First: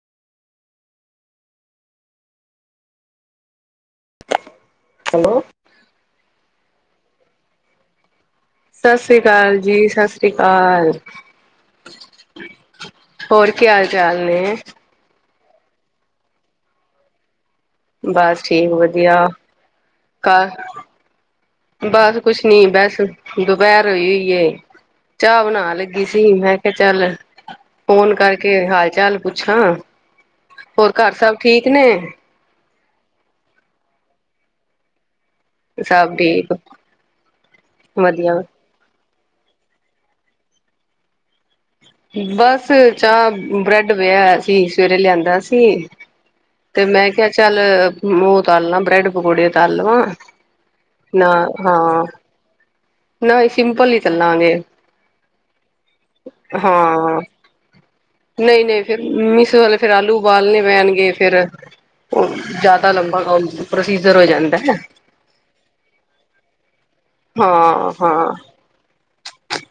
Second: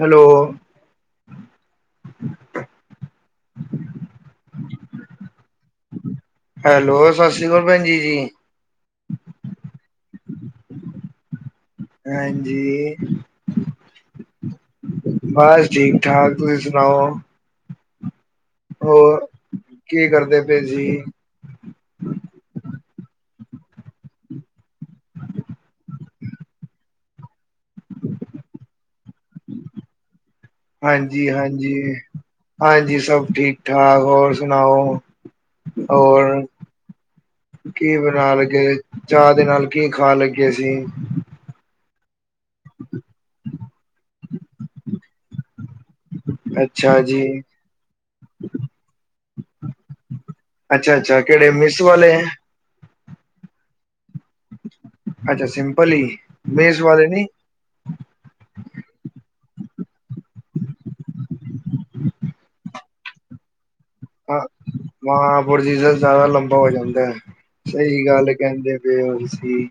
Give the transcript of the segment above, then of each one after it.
Hello hello. Hello ਸਤਿ ਸ਼੍ਰੀ ਅਕਾਲ ਭੈਣਜੀ-ਜੀ‌‌। ਸਤਿ ਸ਼੍ਰੀ ਅਕਾਲ ਜੀ, ਸਤਿ ਸ੍ਰੀ ਅਕਾਲ। ਹਾਂਜੀ। ਹੋਰ ਕੀ ਹਾਲ ਚਾਲ ਨੇ? ਬਸ ਠੀਕ ਠਾਕ। ਤੁਸੀਂ ਸੁਣਾਓ? ਬਸ ਠੀਕ ਵਧੀਆ ਹੋਰ ਕੀ ਕਰਦੇ ਘਰ ਪਏ ਸੀ? ਬਸ ਕੁਛ ਨੀ ਬਸ ਦੁਪਹਿਰ ਹੋਈ-ਹੋਈਏ। ਚਾਹ ਬਣਾਣ ਲੱਗੀ ਸੀ, ਮੈਂ ਕਿਹਾ ਚੱਲ ਫੋਨ ਕਰਕੇ ਹਾਲ ਚਾਲ ਪੁੱਛਾਂ। ਹੋਰ ਘਰ ਹਾਂਜੀ, ਸਭ ਠੀਕ ਹਾਂਜੀ। ਨੇ? ਹਾਂਜੀ ਸਭ ਠੀਕ ਠਾਕ ਹੋਰ ਸੁਣਾਓ। ਸਭ ਹੋਰ ਠੀਕ ਕੀ ਬਣਾਣ ਵਧੀਆ। ਲਗੇ ਚਾਹ ਦੇ ਨਾਲ ਕੀ ਖਾਣ ਲੱਗੇ ਸੀ। ਬਸ ਚਾਹ ਬ੍ਰੈਡ ਲੈ ਆਇਆ ਸੀ, ਸਵੇਰੇ ਲਿਆਂਦਾ ਸੀ। ਤੇ ਅੱਛਾ ਮੈਂ ਜੀ। ਕਿਹਾ ਚੱਲ ਉਹ ਤਾਲ ਲਵਾਂ ਬ੍ਰੈਡ ਪਕੌੜੇ ਤਾਲਵਾਂ। ਅੱਛਾ-ਅੱਛਾ ਕਿਹੜੇ ਮਿਸ ਵਾਲੇ। ਨਹੀਂ ਸਿੰਪਲ ਹੀ ਤਲਾਂਗੇ ਅੱਛਾ ਸਿੰਪਲ ਹੀ ਮੇਸ ਵਾਲੇ ਹਾਂ। ਨੀ ਨਹੀਂ- ਨਹੀਂ ਫੇਰ ਮਿਸ ਵਾਲੇ ਫੇਰ ਆਲੂ ਉਬਾਲਣੇ ਪੈਣਗੇ ਫੇਰ ਜਿਆਦਾ ਲੰਬਾ ਕੰਮ ਪ੍ਰੋਸੀਜਰ ਹੋ ਜਾਂਦਾ ਹੈ। ਹਾਂ ਪ੍ਰੋਸੀਜਰ ਜ਼ਿਆਦਾ ਲੰਬਾ ਹੋ ਜਾਂਦਾ ਹੈ, ਹਾਂ ਸਹੀ ਹਾਂ ਗੱਲ ਕਹਿੰਦੇ ਹੋ। ਪਏ ੳ ਤੁਸੀਂ ਸੀ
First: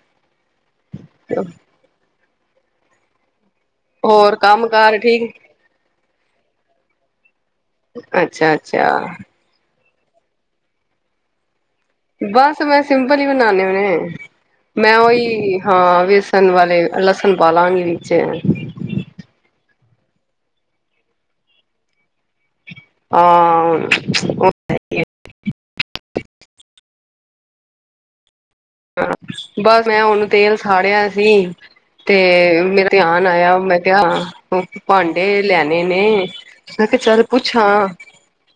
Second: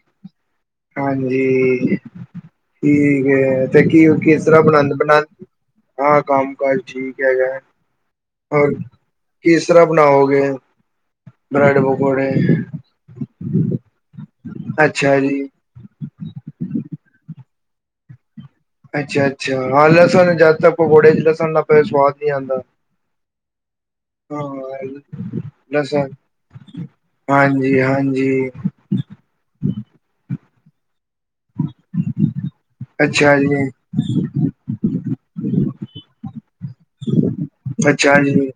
ਹਾਂਜੀ ਠੀਕ ਹੈ। ਕੀ ਹੋਰ ਕਿਸ ਤਰ੍ਹਾਂ ਕੰਮ ਕਾਰ ਬਣਾ-ਬਣਾ। ਠੀਕ ਹਾਂ ਕੰਮ ਕਾਜ ਠੀਕ ਹੈਗਾ। ਹੋਰ ਅੱਛਾ-ਅੱਛਾ। ਕਿਸ ਤਰ੍ਹਾਂ ਬਣਾਓਗੇ ਬ੍ਰੈਡ ਪਕੋ ਬਸ ਮੈਂ ਸਿੰਪਲ ਹੀ ਬਨਾਨੇ ਹੋਨੇ, ਮੈਂ ਅੱਛਾ ਜੀ ਉਹੀ ਹਾਂ ਬੇਸਣ ਵਾਲੇ, ਲਸਣ ਪਾਲਾੱਗੀ ਲੀਚੇ ਹੈ। ਅੱਛਾ-ਅੱਛਾ ਹਾ ਲਸਣ ਜਾਦਾ ਤੱਕ ਕੋਈ ਘੋੜੇ ਚ ਲਸਣ ਦਾ ਪ ਸਵਾਦ ਨਹੀਂ ਆਉਂਦਾ। ਆਾਂਆਮ। ਹਾਂ ਲਸਣ ਹਾਂਜੀ- ਹਾਂਜੀ। ਬਸ ਮੈਂ ਹੁਨ ਤੇਲ ਸਾੜਿਆ ਸੀ। ਤੇ ਮੇਰਾ ਧਿਆਨ ਅੱਛਾ ਆਇਆ ਜੀ ਮੈਂ ਕਿਹਾ ਭਾਂਡੇ ਲੈਣੇ ਨੇ ਮੈਂ ਕਿਹਾ ਚੱਲ ਪੁੱਛਾਂ ਅੱਛਾ ਜੀ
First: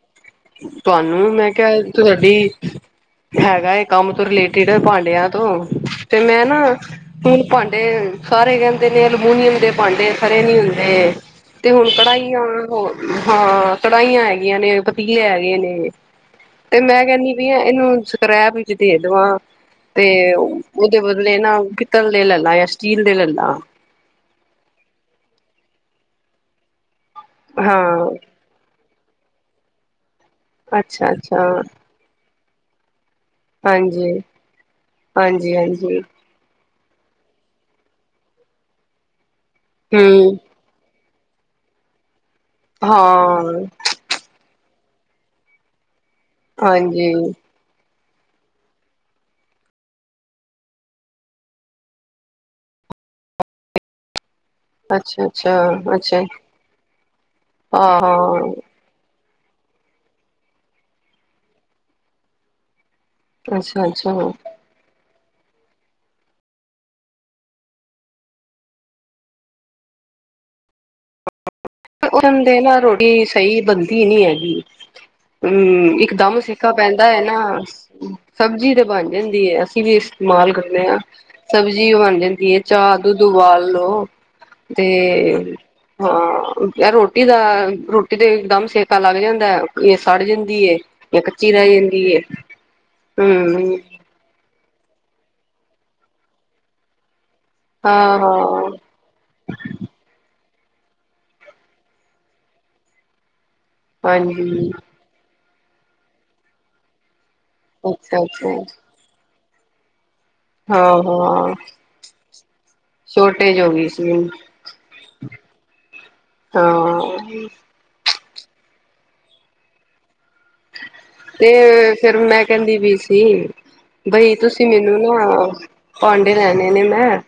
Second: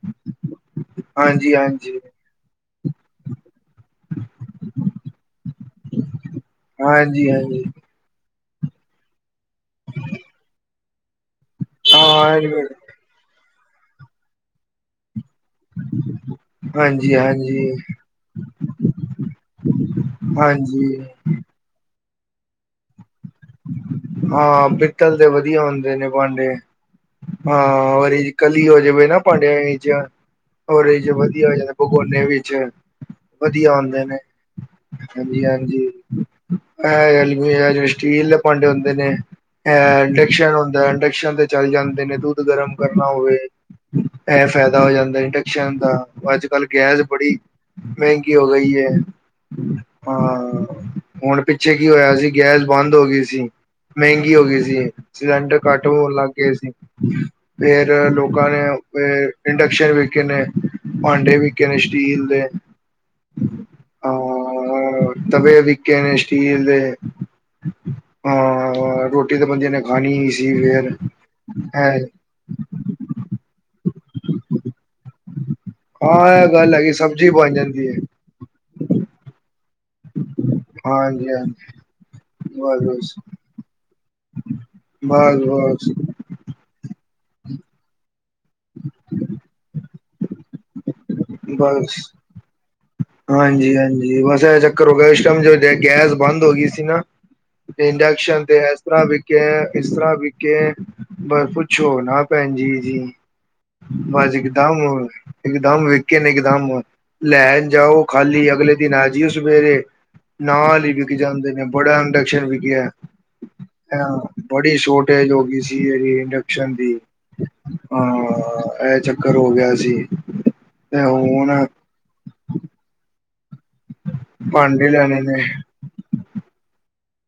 ਤੁਹਾਨੂੰ, ਮੈਂ ਹਾਂਜੀ ਹਾਂਜੀ ਕਿਹਾ ਵੀ ਹੈਗਾ ਏ ਕੰਮ ਉਸ ਤੋਂ ਰਿਲੇਟਿਡ ਭਾਂਡਿਆਂ ਤੋਂ ਤੇ ਮੈਂ ਨਾ ਹਾਂਜੀ ਹੁਨ ਹਾਂਜੀ ਭਾਂਡੇ ਸਾਰੇ ਕੈਂਦੇ ਨੇ ਅਲਮੂਨੀਅਮ ਦੇ ਭਾਂਡੇ ਖਰੇ ਨੀ ਹੁੰਦੇ ਤੇ ਹੁਨ ਕੜਾਈਆਂ ਹਾਂ ਹੋਰ ਹਾਂ, ਕੜਾਈਆਂ ਹੈਗੀਆਂ ਨੇ ਤੀਲੇ ਹੈਗੇ ਨੇ ਤੇ ਮੈਂ ਹਾਂਜੀ ਕੈਂਨੀ ਪਈ ਆਂ ਹਾਂਜੀ ਐਨੂੰ ਹੁਨ ਸਕ੍ਰੈਪ ਵਿੱਚ ਦੇ ਦੇਵਾਂ। ਤੇ ਹਾਂਜੀ ਉਦੇ ਬਦਲੇ ਨਾ ਪਿਤੱਲ ਦੇ ਲੱਲਾਂ ਯਾ ਸਟੀਲ ਦੇ ਲੱਲਾਂ। ਹਾਂ, ਪਿੱਤਲ ਦੇ ਵਦੀਆ ਹੋਂਦੇ ਨੇ ਭਾਂਡੇ, ਹਾਂ ਵਰੀ ਕਲੀ ਹੋ ਜਾਵੇ ਨਾ ਭਾਂਡਿਆਂ ਇਰ ਓਦੇ ਚ ਅੱਛਾ ਅੱਛਾ ਵਦੀਆ ਹੋ ਜਾਂਦੇ ਭਗੋਨੇ ਵਿੱਚ ਵਦੀਆ ਹੋਂਦੇ ਨੇ, ਹਾਂਜੀ ਹਾਂਜੀ ਹਾਂਜੀ-ਹਾਂਜੀ। ਹਾਂਜੀ ਐ ਐਲਮੀ ਐ ਜੇੜੇ ਸਟੀਲ ਦੇ ਭਾਂਡੇ ਹੁੰਦੇ ਨੇ ਐ ਹਮ ਇੰਡਕਸ਼ਨ ਹੁੰਦੈ, ਇੰਡਕਸ਼ਨ ਤੇ ਚੱਲ ਜਾਂਦੇ ਨੇ ਦੁੱਦ ਗਰਮ ਕਰਨਾ ਹੋਵੇ ਹਾਂ ਐ ਫੈਦਾ ਹੋ ਜਾਂਦੈ ਇੰਡਕਸ਼ਨ ਦਾ ਅੱਜ-ਕੱਲ ਗੈਸ ਹਾਂਜੀ ਬੜੀ ਮੈਂਗੀ ਹੋ ਗਈ ਐ, ਹਾਂ ਹੁਣ ਪਿੱਛੇ ਕੀ ਹੋਇਆ ਸੀ ਗੈਸ ਬੰਦ ਹੋ ਗਈ ਸੀ ਮੈਂਗੀ ਹੋ ਗਈ ਸ ਤੇ ਅੱਛਾ-ਅੱਛਾ, ਸਿਲੰਡਰ ਘੱਟ ਹੋਨ ਅੱਛਾ ਲੱਗ ਗਏ ਸੀ, ਫੇਰ ਲੋਕਾਂ ਹਾਂ-ਹਾਂ, ਨੇ ਆ ਇੰਡਕਸ਼ਨ ਵਿਕੇ ਨੇ, ਭਾਂਡੇ ਵਿਕੇ ਨੇ ਸਟੀਲ ਦੇ। ਅੱਛਾ-ਅੱਛਾ। ਹੋਰ ਤਵੇ ਵਿਕੇ ਨੇ ਸਟੀਲ ਦੇ, ਹਾਂ ਅ ਰੋਟੀ ਤੇ ਬੰਦੇਆਂ ਨੇ ਖਾਨੀ ਈ ਸੀ ਫੇਰ ਹੈਂ ਓਂਦੇ ਨਾਲ ਰੋਟੀ ਸਈ ਬਨਦੀ ਨਈ ਹੈਗੀ। ਹੰ, ਇੱਕ ਦਮ ਹਾਂ ਇਹ ਸੇਕਾ ਗੱਲ ਹੈਗੀ ਪੈਂਦਾ ਐ ਸਬਜ਼ੀ ਬਣ ਨਾ, ਜਾਂਦੀ ਹੈ ਸਬਜੀ ਤੇ ਬਣ ਜਾਂਦੀ ਏ। ਅਸੀ ਵੀ ਇਸਤੇਮਾਲ ਕਰਨੇ ਆਂ, ਹਾਂਜੀ ਹਾਂਜੀ ਸਬਜ਼ੀ ਬਨ ਜਾਂਦੀ ਏ, ਚਾ ਬਸ ਦੁੱਦ ਉਬਾਲ ਲੋ। ਤੇ ਬਸ ਬਸ ਹਾਂ, ਐ ਰੋਟੀ ਦਾ ਰੋਟੀ ਤੇ ਦੱਮ ਸੇਕਾ ਲੱਗ ਜਾਂਦੈ, ਏ ਸੜ ਜਾਂਦੀ ਏ ਯਾ ਕੱਚੀ ਰੇ ਜਾਂਦੀ ਏ। ਹਾਂਜੀ-ਹਾਂਜੀ, ਬਸ ਐ ਚੱਕਰ ਹੋ ਗਿਆ। ਇਸ ਟਾਈਮ ਜਦ ਗੈਸ ਬੰਦ ਹੋ ਗਈ ਸੀ ਨਾ ਤੇ ਇੰਡਕਸ਼ਨ ਤੇ ਹਾਂ-ਹਾਂ। ਐਸ ਤਰ੍ਹਾਂ ਵਿਕ ਕੈ ਇਸ ਤਰ੍ਹਾਂ ਵਿਕੈ ਬਸ ਪੁੱਛੋ ਨਾ ਭੈਨਜੀ ਜੀ। ਬਸ ਹਾਂਜੀ, ਇੱਕਦੱਮ ਇੱਕਦੱਮ ਵਿਕੇ ਨੇ ਇਕਦਮ ਲੈ ਜਾਓ ਖਾਲੀ ਅੱਛਾ-ਅੱਛਾ, ਅਗਲੇ ਦਿਨ ਆ ਜਈਓ ਸਵੇਰੇ। ਨਾਲ ਈ ਵਿਕ ਜਾਂਦੇ ਹਾਂ-ਹਾਂ। ਨੇ, ਬੜਾ ਇੰਡਕਸ਼ਨ ਵਿਕਿਐ। ਸ਼ੋਰਟੇਜ ਹੋ ਗਈ ਸੀ ਹਾਂ, ਬੜੀ ਸੋਰਟੇਜ ਹੋ ਗਈ ਸੀ ਏਦੀ ਇੰਡਕਸ਼ਨ ਦੀ। ਹਾਂ ਹਾਂ, ਐ ਚੱਕਰ ਹੋ ਗਿਆ ਸੀ। ਤੇ ਤੇ ਹੁਣ ਫੇਰ ਮੈਂ ਕੈਂਦੀ ਪਈ ਸੀ ਬਈ ਤੁਸੀਂ ਭਾਂਡੇ ਮੈਨੂੰ ਲੈਣੇ ਨਾ ਨੇ ਭਾਂਡੇ ਲੈਨੇ ਨੇ ਮੈਂ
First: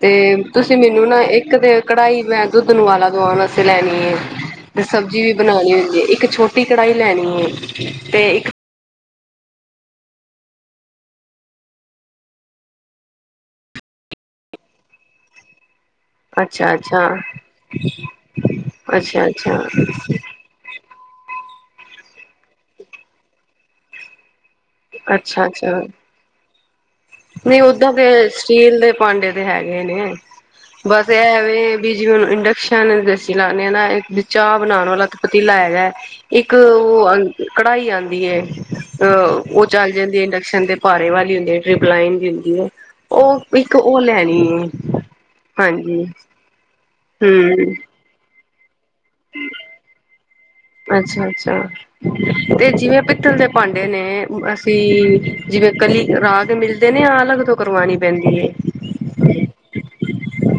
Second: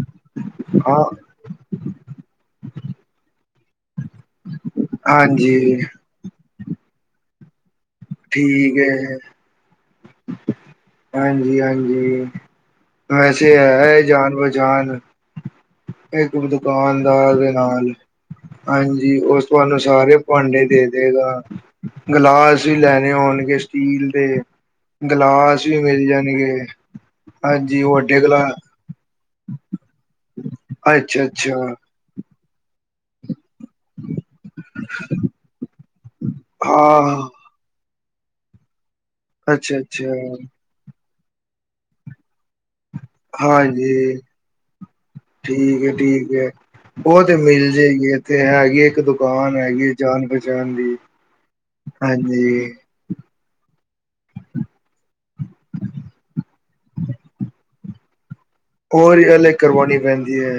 ਤੇ ਤੁਸੀਂ ਹਾਂ ਮੈਨੂੰ ਨਾ, ਇੱਕ ਤੇ ਕੜਾਈ ਮੈਂ ਦੁੱਦ ਨੂੰ ਉਬਾਲਾ ਦਵਾਣ ਵਾਸਤੇ ਲੈਣੀ ਏ। ਤੇ ਸਬਜੀ ਵੀ ਬਣਾਨੀ ਹਾਂਜੀ ਹੁੰਦੀ ਏ। ਇੱਕ ਛੋਟੀ ਕੜਾਈ ਲੈਣੀ ਏ। ਠੀਕ ਏ, ਹਾਂਜੀ-ਹਾਂਜੀ। ਵੈਸੇ ਹੈ ਜਾਨ-ਪਹਚਾਨ ਇੱਕ ਅੱਛਾ ਅੱਛਾ ਦੁਕਾਨਦਾਰ ਦੇ ਨਾਲ ਹਾਂਜੀ ਅੱਛਾ ਉਸ ਅੱਛਾ ਤੁਹਾਨੂੰ ਸਾਰੇ ਭਾਂਡੇ ਦੇ ਦੇਗਾ। ਗਲਾਸ ਵੀ ਲੈਣੇ ਹੋਣਗੇ ਸਟੀਲ ਦੇ ਅੱਛਾ ਗਲਾਸ ਵੀ ਅੱਛਾ ਮਿਲ ਜਾਨਗੇ। ਨਹੀਂ ਓਦਾਂ ਤੇ ਸਟੀਲ ਦੇ ਭਾਂਡੇ ਤੇ ਹੈਗੇ ਨੇ। ਬਸ ਅੱਛਾ ਐ ਵੇ ਅੱਛਾ ਵੀ ਜਿਵੇਂ ਹੁਨ ਇੰਡਕਸ਼ਨ ਜਲਾਨੇ ਆਂ ਨਾ, ਇੱਕ ਬੀ ਚਾਅ ਬਨਾਨ ਵਾਲਾ ਤੇ ਪਤੀਲਾ ਹੈਗੈ ਇੱਕ ਓ ਹਾਂ ਕੜਾਈ ਆਂਦੀ ਐ, ਉਹ ਚੱਲ ਅੱਛਾ-ਅੱਛਾ ਜਾਂਦੀ ਏ ਇੰਡਕਸ਼ਨ ਤੇ ਪਾਰੇ ਵਾਲੀ ਹੁੰਦੀ ਹੇ [unintelligible] ਐ, ਉਹ ਇੱਕ ਉਹ ਹਾਂਜੀ ਲੈਣੀ ਏ, ਠੀਕ ਹੈ ਹਾਂਜੀ। ਠੀਕ ਹੈ। ਉਹ ਤੇ ਮਿਲ ਹੂੰ। ਜਾਏਗੀ ਇਥੇ ਹੈਗੀ ਇੱਕ ਦੁ ਦੁਕਾਨ ਹੈਗੀ ਜਾਣ ਪਹਚਾਣ ਦੀ, ਅੱਛਾ-ਅੱਛਾ ਤੇ ਹਾਂਜੀ। ਜਿਵੇਂ ਪਿੱਤਲ ਦੇ ਭਾਂਡੇ ਨੇ ਅਸੀਂ ਜਿਵੇਂ ਕਲੀ ਕਰਾ ਕੇ ਮਿਲਦੇ ਨੇ ਯਾ ਅਲੱਗ ਤੋਂ ਕਰਵਾਣੀ ਪੈਂਦੀ ਐ? ਹੋਰ ਅਲੱਗ ਕਰਵਾਣੀ ਪੈਂਦੀ ਐ।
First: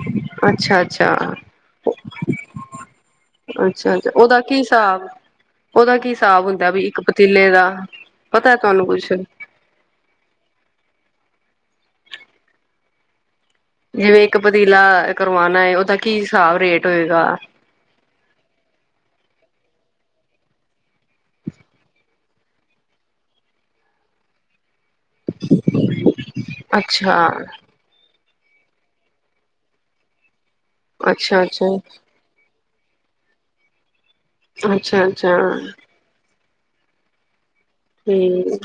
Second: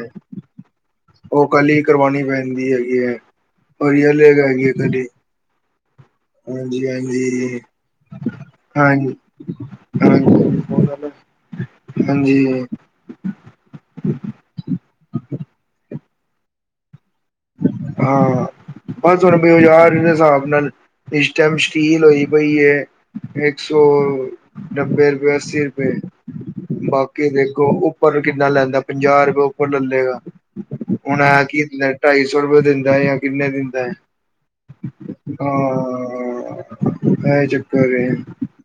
ਅੱਛਾ-ਅੱਛਾ, ਉਹ ਕੱਲੀ ਕਰਵਾਣੀ ਪੈਂਦੀ ਹੈਗੀ ਐ। ਅੱਛਾ-ਅੱਛਾ, ਉਹਦਾ ਕੀ ਸਾਬ? ਉਹਦਾ ਕੀ ਸਾਬ ਹੁੰਦਾ ਬਈ ਇੱਕ ਪਤੀਲੇ ਹਾਂਜੀ-ਹਾਂਜੀ ਦਾ, ਪਤਾ ਤੁਹਾਨੂੰ ਕੁਛ? [unintelligible] ਹਾਂਜੀ। ਜਿਵੇਂ ਇੱਕ ਪਤੀਲਾ ਕਰਵਾਣਾ ਏ, ਉਹਦਾ ਕੀ ਸਾਬ ਰੇਟ ਹੋਏਗਾ? ਹਾਂ, ਬਸ [unintelligible] ਬਜ਼ਾਰ ਦੇ ਹਿਸਾਬ ਨਾਲ ਇਸ ਟਾਈਮ ਸਟੀਲ ਹੋਈ ਪਈ ਏ ਇੱਕ ਸੌ ਨਬ੍ਬੇ ਅੱਸੀ ਰੁਪਏ, ਅੱਛਾ ਬਾਕੀ ਦੇਖੋ ਉੱਪ ਉੱਪਰ ਕਿੰਨਾ ਲੈਂਦਾ ਪੰਜਾਹ ਰੁਪਏ ਉੱਪਰ ਲੈ ਲੇਗਾ, ਹੁੱਣ ਅੱਛਾ ਐ ਕਿ ਅੱਛਾ ਢਾਈ ਸੌ ਰੁਪਏ ਦਿੰਦਾ ਯਾ ਕਿੰਨੇ ਦਿੰਦਾ ਐ, ਅੱਛਾ ਅੱਛਾ ਹਾਂ। ਇਹ ਚੱਕਰ ਏ। ਠੀਕ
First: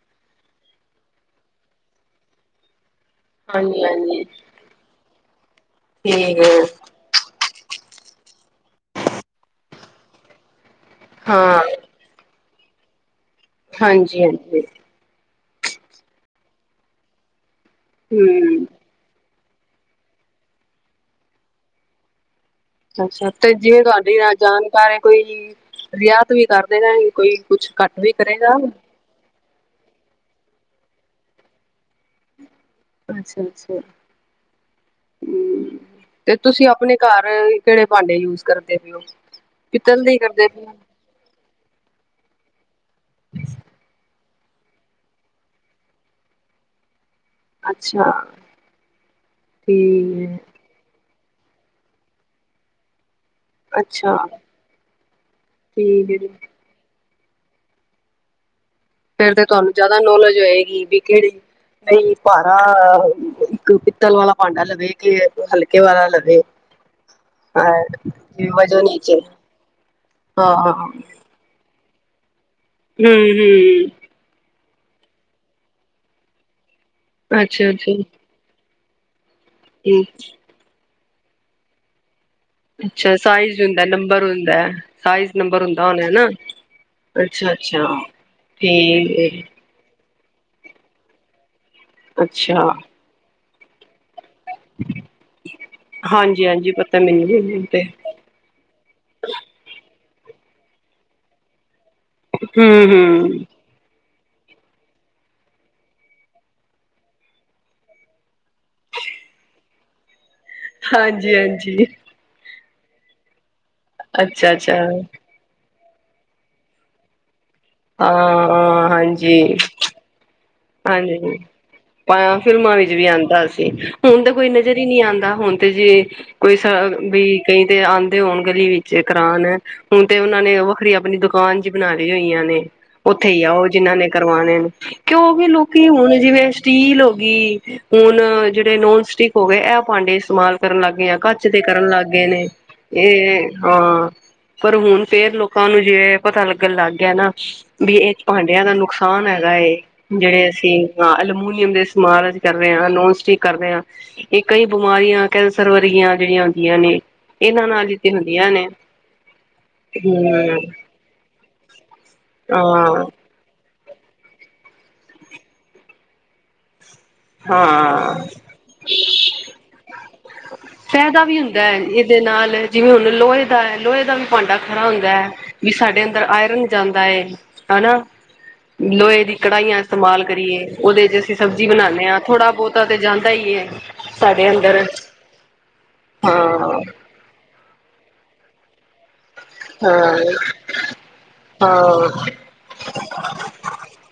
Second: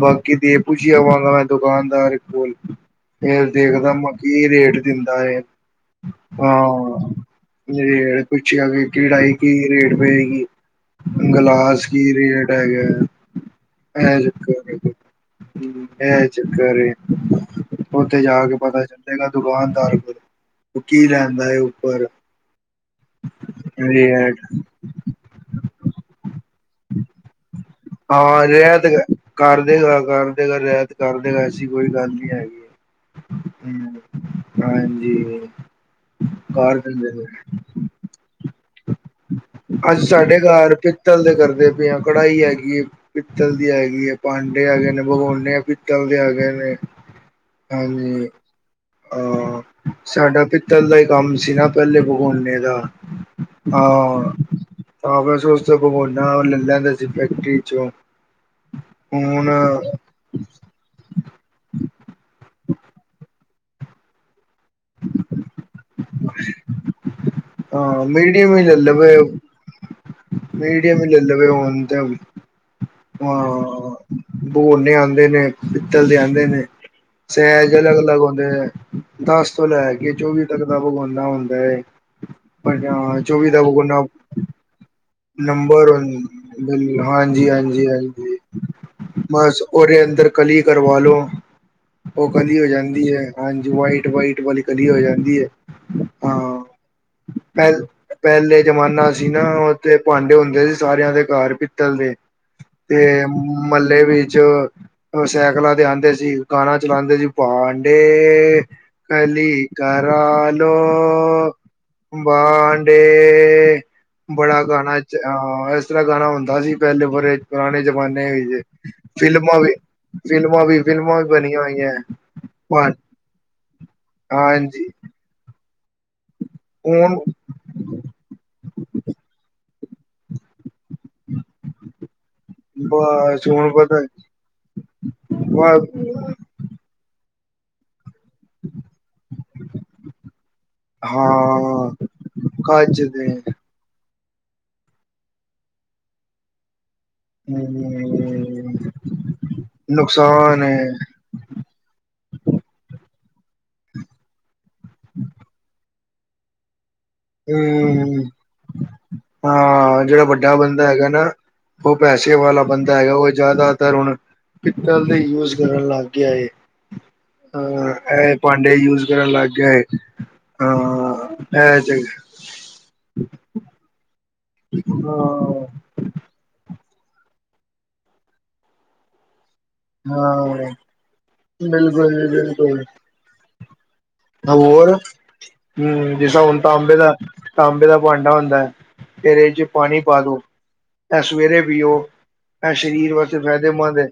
ਬਾਕੀ ਦੇ ਪੁਛ ਆਵਾਂਗਾ ਮੈਂ ਦੁਕਾਨਦਾਰ ਕੋਲ। ਫੇਰ ਹਾਂਜੀ ਦੇਖਦਾ ਮੈਂ ਹਾਂਜੀ ਕੀ ਰੇਟ ਦਿੰਦਾ ਐ, ਠੀਕ ਹੈ ਹਾਂ। ਰੇਟ ਪੁੱਛਿਆ ਕਿ ਕਿਹੜਾਈ ਕੀ ਰੇਟ ਪਏਗੀ, ਹਾਂ ਗਲਾਸ ਕੀ ਰੇਟ ਹੈਗਾ ਇਹ ਹਾਂਜੀ ਹਾਂਜੀ ਚੱਕਰ ਏ ਹੁੰ, ਇਹ ਚੱਕਰ ਏ ਉੱਥੇ ਜਾ ਕੇ ਹਮ ਪਤਾ ਚੱਲ [unintelligible] ਦੁਕਾਨਦਾਰ ਕੋ, ਕੀ ਲੈਂਦਾ ਐ ਉੱਪਰ। ਅੱਛਾ ਤੇ ਜਿਵੇਂ ਤੁਹਾਡੀ ਰੇਟ ਜਾਣਕਾਰੀ ਕੋਈ ਰਿਆਤ ਵੀ ਕਰਦੇ ਰ ਕੋਈ। ਕੁਛ ਘੱਟ ਵੀ ਹਾਂ, ਕਰੇਗਾ ਰਿਆਤ ਕਰ ਦੇਗਾ ਕਰ ਦੇਗਾ ਰਿਆਤ ਕਰ ਦੇਗਾ ਐਸੀ ਕੋਈ ਗੱਲ ਨੀ ਹੈਗੀ। ਅੱਛਾ-ਅੱਛਾ, ਹਾਂਜੀ ਹੁੰ। ਤੇ ਤੁਸੀਂ ਆਪਣੇ ਦਿੰਦੇ ਨੇ ਕਰ ਕਿਹੜੇ ਭਾਂਡੇ ਯੂਜ ਕਰਦੇ ਪਏ ਹੋ, ਪਿੱਤਲ ਦੈ ਈ ਕਰਦੇ ਪਏ ਊ। ਪਿਤਲ ਦੈ ਕਰਦੇ ਪਏ ਆਂ, ਕਢਾਾਈ ਹੈਗੀ ਏ। ਪਿੱਤਲ ਦੀ ਹੈਗੀ ਐ, ਪਾਂਡੇ ਹੈਗੇ ਨੇ ਭਗੋਨੇ ਪਿੱਤਲ ਦੇ ਹੈਗੇ ਨੇ। ਅੱਛਾ ਅਹ ਠੀਕ ਹੈ ਸਾਡਾ ਪਿ ਤਲ ਦਾ ਈ ਕੰਮ ਸੀ ਨਾ ਪਹਿਲੇ ਪਕੋਨੇ ਦਾ। ਅੱਛਾ ਹਾਂ, ਫੇਰ [unintelligible] ਠੀਕ ਹੈ ਜੀ ਪਗੋਣਾ ਲੈ ਲੈਂਦੇ ਫੈਕਟਰੀ ਚੋਂ। ਫੇਰ ਤੇ ਹੁਣ ਤੁਹਾਨੂੰ ਜਿਆਦਾ ਨੌਲੇਜ ਹੋਏਗੀ ਵੀ ਕਿਹੜੇ ਨਹੀਂ ਭਾਰਾ ਇੱਕ ਪਿੱਤਲ ਵਾਲਾ ਭਾਂਡਾ ਲਵੇ ਕੇ ਹਲਕੇ ਵਾਲਾ ਲਵੇ। ਹਾਂ, ਮੀਡੀਅਮ ਹੀ ਲੈ ਵਜੋਂ ਲਵੇ ਨੀਚੇ, ਹਾਂ। ਮੀਡੀਅਮ ਹੀ ਲੈ ਲਵੇ ਹੁਣ ਤੇ, ਹੂੰ ਹੂੰ ਹਾਂ। ਬੋਨੇ ਆਂਦੇ ਨੇ ਪਿੱਤਲ ਦੇ ਆਂਦੇ ਨੇ, ਅੱਛਾ ਸੈਜ ਅੱਛਾ ਅਲੱਗ ਅਲੱਗ ਹ ਦਸ ਤੋਂ ਲੈ ਹੂੰ ਕੇ ਚੌਵੀ ਤੱਕ ਦਾ ਪਗੋਣਾ ਹੁੰਦਾ ਏ। ਅੱਛਾ [unintelligible] ਚੌਵੀ ਸਾਈਜ਼ ਦਾ ਹੁੰਦਾ ਬਗੋਣਾ ਹੁੰਦਾ ਨੰਬਰ ਐ। ਨੰਬਰ ਵਨ, ਹਾਂਜੀ, ਅੱਛਾ ਅੱਛਾ ਹਾਂਜੀ, ਹਾਂਜੀ, ਠੀਕ ਏ ਬਸ। ਉਹਦੇ ਅੰਦਰ ਕਲੀ ਕਰਵਾ ਲੋ ਉਹ ਕਲੀ ਹੋ ਅੱਛਾ ਜਾਂਦੀ ਐ, ਹਾਂਜੀ, ਵਾਈਟ ਵਾਈਟ ਵਾਲੀ ਕਲੀ ਹੋ ਜਾਂਦੀ ਐ, ਹਾਂਜੀ ਹਾਂ ਹਾਂਜੀ ਪਤਾ ਮੈਨੂੰ ਵੀ ਤੇ ਪੇਲ ਪਹਿਲੇ ਜਮਾਨਾ ਸੀ ਨਾ, ਉਥੇ ਭਾਂਡੇ ਹੁੰਦੇ ਸੀ ਸਾਰਿਆਂ ਦੇ ਘਰ ਪਿੱਤਲ ਦੇ। ਹੂੰ ਤੇ ਹੂੰ ਮਹੱਲੇ ਵਿੱਚ ਸੈਕਲਾਂ ਤੇ ਆਉਂਦੇ ਸੀ, ਗਾਣਾ ਚਲਾਉਂਦੇ ਸੀ, ਭਾਂਡੇ ਕਲੀ ਕਰਾਲੋ ਹਾਂਜੀ ਹਾਂਜੀ ਭਾਂਡੇ। ਬੜਾ ਅੱਛਾ-ਅੱਛਾ, ਗਾਣਾ ਚ ਆ, ਏਸ ਤਰ੍ਹਾਂ ਗਾਣਾ ਹੁੰਦਾ ਸੀ ਪਹਿਲੇ ਬੜੇ ਪੁਰਾਣੇ ਜਮਾਨੇ ਵੀ ਜੇ, ਹਾਂ ਹਾਂਜੀ, ਫਿਲਮਾਂ ਵੀ ਫਿਲਮਾਂ ਵੀ, ਫਿਲਮਾਂ ਵੀ ਹਾਂਜੀ। ਬਣੀਆਂ ਹੋਈਆਂ ਐ, ਫਿਲਮਾਂ ਭਾਂ ਵਿੱਚ ਵੀ ਆਂਦਾ ਸੀ, ਹੁਣ ਤੇ ਕੋਈ ਨਜ਼ਰ ਹੀ ਨਹੀਂ ਆਉਂਦਾ, ਹੁਣ ਤੇ ਜੇ ਕੋਈ ਸ ਹੁਣ ਵੀ ਕਈ ਤੇ ਆਉਂਦੇ ਹੋਣ ਗਲੀ ਵਿੱਚ ਕਰਾਉਣ। ਹੁਣ ਤੇ ਉਹਨਾਂ ਨੇ ਵੱਖਰੀ ਆਪਣੀ ਦੁਕਾਨ ਜੀ ਬਣਾ ਲਈ ਹੋਈਆਂ ਨੇ। ਉੱਥੇ ਹੀ ਬਸ ਆਓ ਹੁਣ ਜਿਹਨਾਂ ਨੇ ਕਰਵਾਣੇ ਨੇ, ਕਿਉ ਉਹ ਵੀ ਲੋਕੀ ਪਤਾ ਹੁਣ ਜਿਵੇਂ ਸਟੀਲ ਹੋ ਗਈ ਹੁਣ ਜਿਹੜੇ ਨੋਨ-ਸਟਿਕ ਹੋ ਗਏ, ਇਹ ਭਾਂਡੇ ਇਸਤੇਮਾਲ ਕਰਨ ਲੱਗ ਗਏ ਆ, ਕੱਚ ਦੇ ਕਰਨ ਹਾਂ ਲੱਗ ਗਏ ਨੇ, ਕੱਚ ਦੇ ਇਹ ਹਾਂ, ਪਰ ਹੁਣ ਫੇਰ ਲੋਕਾਂ ਨੂੰ ਜੇ ਪਤਾ ਲੱਗਣ ਲੱਗ ਗਿਆ ਨਾ ਵੀ ਇਹ ਭਾਂਡਿਆਂ ਦਾ ਹਮ ਨੁਕਸਾਨ ਹੈਗਾ ਏ, ਜਿਹੜੇ ਨੁਕਸਾਨ ਹੈ ਅਸੀਂ ਅਲਮਮੀਨੀਅਮ ਦੇ ਅਸੀ ਇਸਤੇਮਾਲ ਕਰ ਰਹੇ ਹਾਂ, ਨੋਨ-ਸਟਿਕ ਕਰਦੇ ਹਾਂ ਇਹ ਕਈ ਬਿਮਾਰੀਆਂ ਕੈਂਸਰ ਵਰਗੀਆਂ ਜਿਹੜੀਆਂ ਹੁੰਦੀਆਂ ਨੇ ਇਹਨਾਂ ਨਾਲ ਹੀ ਤੇ ਹਮ ਹੁੰਦੀਆਂ ਨੇ। ਹਾਂ, ਜਿਹੜਾ ਹੂੰ ਵੱਡਾ ਬੰਦਾ ਹੈਗਾ ਨਾ, ਉਹ ਪੈਸੇ ਵਾਲਾ ਬੰਦਾ ਹਾਂ ਹੈਗਾ, ਉਹ ਜ਼ਿਆਦਾਤਰ ਹੁਣ ਪਿੱਤਲ ਦੇ ਯੂਜ ਕਰਨ ਲੱਗ ਗਿਆ ਏ। ਹਾਂ, ਇਹ ਭਾਂਡੇ ਯੂਜ ਕਰਨ ਲੱਗ ਗਿਆ ਹੈ। ਫਾਇਦਾ ਵੀ ਹੁੰਦਾ ਐ ਇਹਦੇ ਨਾਲ, ਜਿਵੇਂ ਹੁਣ ਲੋਹੇ ਦਾ ਐ, ਲੋਹੇ ਦਾ ਭਾਂਡਾ ਖਰਾ ਹੁੰਦਾ ਐ, ਹਾਂ ਵੀ ਸਾਡੇ ਅੰਦਰ ਆਇਰਨ ਜਾਂਦਾ ਏ ਹਨਾ? ਲੋਹੇ ਦੀ ਕੜਾਹੀਆਂ ਇਸਤੇਮਾਲ ਕਰੀਏ, ਹਾਂ ਉਹਦੇ 'ਚ ਅਸੀਂ ਸਬਜ਼ੀ ਬਣਾਉਂਦੇ ਬਿਲਕੁਲ ਹਾਂ, ਜੀ ਬਿਲਕੁਲ ਥੋੜਾ-ਬਹੁਤਾ ਤੇ ਜਾਂਦਾ ਈ ਏ ਪਰਦੇ ਅੰਦਰ। ਹੋਰ ਹਮ! ਜਿਸਾ ਹੁਣ ਹਾਂ ਤਾਂਬੇ ਦਾ ਤਾਂਬੇ ਦਾ ਭਾਂਡਾ ਹੁੰਦਾ ਐ, ਏਦੇ 'ਚ ਪਾਣੀ ਹਾਂ ਪਾ ਦੋ। ਇਹ ਸਵੇਰੇ ਹਾਂ ਪੀਓ, ਇਹ ਸ਼ਰੀਰ ਵਾਸਤੇ ਫਾਇਦੇਮੰਦ ਹੈ।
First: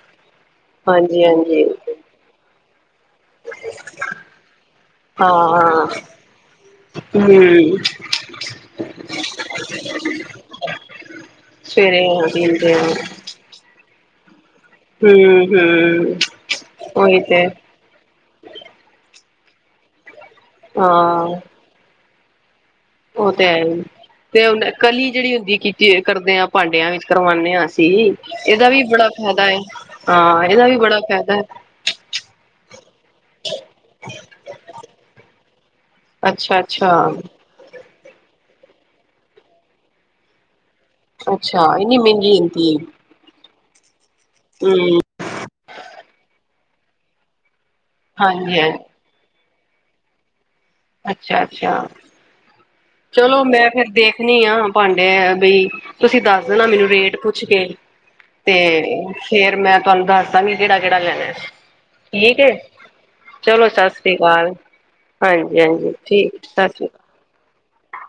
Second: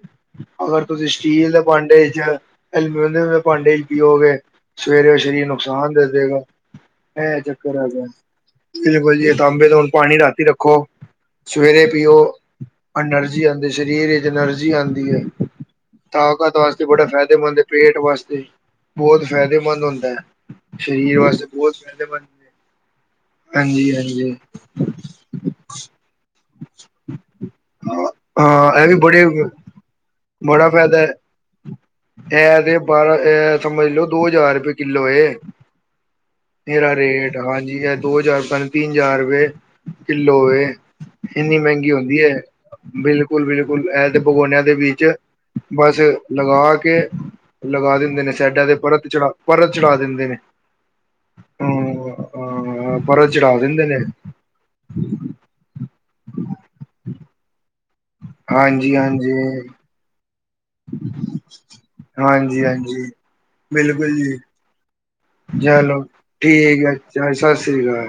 ਅਗਰ ਤੁਸੀਂ ਹਾਂਜੀ ਸਟੀਲ ਦੇ ਹਾਂਜੀ ਭਾਂਡੇ 'ਚ, ਅਲਮੀਨੀਅਮ ਦੇ ਭਾਂਡੇ 'ਚ ਪੀਓਗੇ ਸਵੇਰੇ ਉਹ ਹਾਂ ਸ਼ਰੀਰ ਹਾਂ ਨੁਕਸਾਨ ਦੇ ਦੇਗਾ, ਐ ਚੱਕਰ ਹਮ ਹੈਗਾ। ਬਿਲਕੁਲ ਜੀ! ਤਾਂਬੇ ਦਾ ਹੁਣ ਪਾਣੀ ਰਾਤੀਂ ਰੱਖੋ, ਸਵੇਰੇ ਪੀਓ, ਆ ਪੀਂਦੇ ਆ ਅੰਡਰ ਐਨਰਜੀ ਆਉਂਦੀ ਸ਼ਰੀਰ ਵਿੱਚ, ਐਨਰਜੀ ਆਉਂਦੀ ਹੈ, ਹਮ ਹਮ ਤਾਕਤ ਵਾਸਤੇ ਬੜਾ ਉਹੀ ਤੇ ਫਾਇਦੇਮੰਦ ਏ! ਪੇਟ ਵਾਸਤੇ ਬਹੁਤ ਫਾਇਦੇਮੰਦ ਹੁੰਦਾ ਹੈ। ਸ਼ਰੀਰ ਹਾਂ ਵਾਸਤੇ ਬਹੁਤ ਫਾਇਦੇਮੰਦ ਉਹ ਤੇ ਹੈ ਈ, ਹਾਂਜੀ ਹਾਂਜੀ ਤੇ ਹੁਣ ਐ ਕਲੀ ਜਿਹੜੀ ਹੁੰਦੀ ਕੀ ਏ ਕਰਦੇ ਹਾਂ, ਭਾਂਡਿਆਂ ਵਿੱਚ ਕਰਵਾਉਣੇ ਆਂ ਅਸੀਂ ਇਹਦਾ ਵੀ ਹਾਂ ਇਹ ਬੜਾ ਬੜੇ ਫ਼ਾਇਦਾ ਐ! ਹਾਂ! ਇਹਦਾ ਵੀ ਬੜਾ ਫਾਇਦਾ ਹੈ ਫ਼ਾਇਦਾ ਐ। ਇਹ ਤੇ ਬਾਰਾਂ ਅਅ ਸਮਝ ਲੋਓ ਦੋ ਹਜ਼ਾਰ ਰੁਪਏ ਕਿੱਲੋ ਏ। ਅੱਛਾ ਅੱਛਾ ਏਦਾਂ ਰੇਟ--ਹਾਂਜੀ, ਇਹ ਦੋ ਹਜ਼ਾਰ-ਤਿੰਨ ਹਜ਼ਾਰ ਰੁਪਏ ਕਿੱਲੋ ਏ। ਇੰਨੀ ਮਹਿੰਗੀ ਹੁੰਦੀ ਐ ਇਹ, ਬਿਲਕੁ ਬਿਲਕੁਲ! ਬਿਲਕੁਲ! ਇਹ ਤੇ ਭਗੋਨਿਆਂ ਦੇ ਹਮ ਵਿੱਚ ਬਸ ਲਗਾ ਕੇ‌ ਲਗਾ ਦਿੰਦੇ ਨੇ ਹਾਂਜੀ ਸੈਡਾਂ 'ਤੇ, ਹਾਂਜੀ ਪਰਤ ਚੜਾ ਪਰਤ ਚੜ੍ਹਾ ਦਿੰਦੇ ਨੇ। ਅੱਛਾ! ਅੱਛਾ! ਹਾਂ ਪਰਤ ਚਲੋ, ਚੜਾ ਮੈਂ ਦਿੰਦੇ ਫੇਰ ਨੇ ਦੇਖਣੀ ਆ ਭਾਂਡੇ ਵਈ ਤੁਸੀਂ ਦੱਸ ਦੇਣਾ ਮੈਨੂੰ ਰੇਟ ਪੁੱਛ ਕੇ। ਤੇ ਹਾਂਜੀ-ਹਾਂਜੀ, ਫੇਰ ਮੈਂ ਤੁਹਾਨੂੰ ਦੱਸਦਾਂਗੀ ਕਿਹੜਾ-ਕਿਹੜਾ ਲੈਣਾ। ਠੀਕ ਐ! ਹਾਂਜੀ-ਹਾਂਜੀ ਚਲੋ, ਸਤਿ ਬਿਲਕੁਲ ਸ੍ਰੀ ਜੀ ਅਕਾਲ, ਹਾਂਜੀ! ਹਾਂਜੀ! ਹਾਂਜੀ! ਠੀਕ, ਸਤਿ ਸ਼੍ਰੀ ਅਕਾ ਜਾ ਸਤਿ ਸ਼੍ਰੀ ਅਕਾਲ!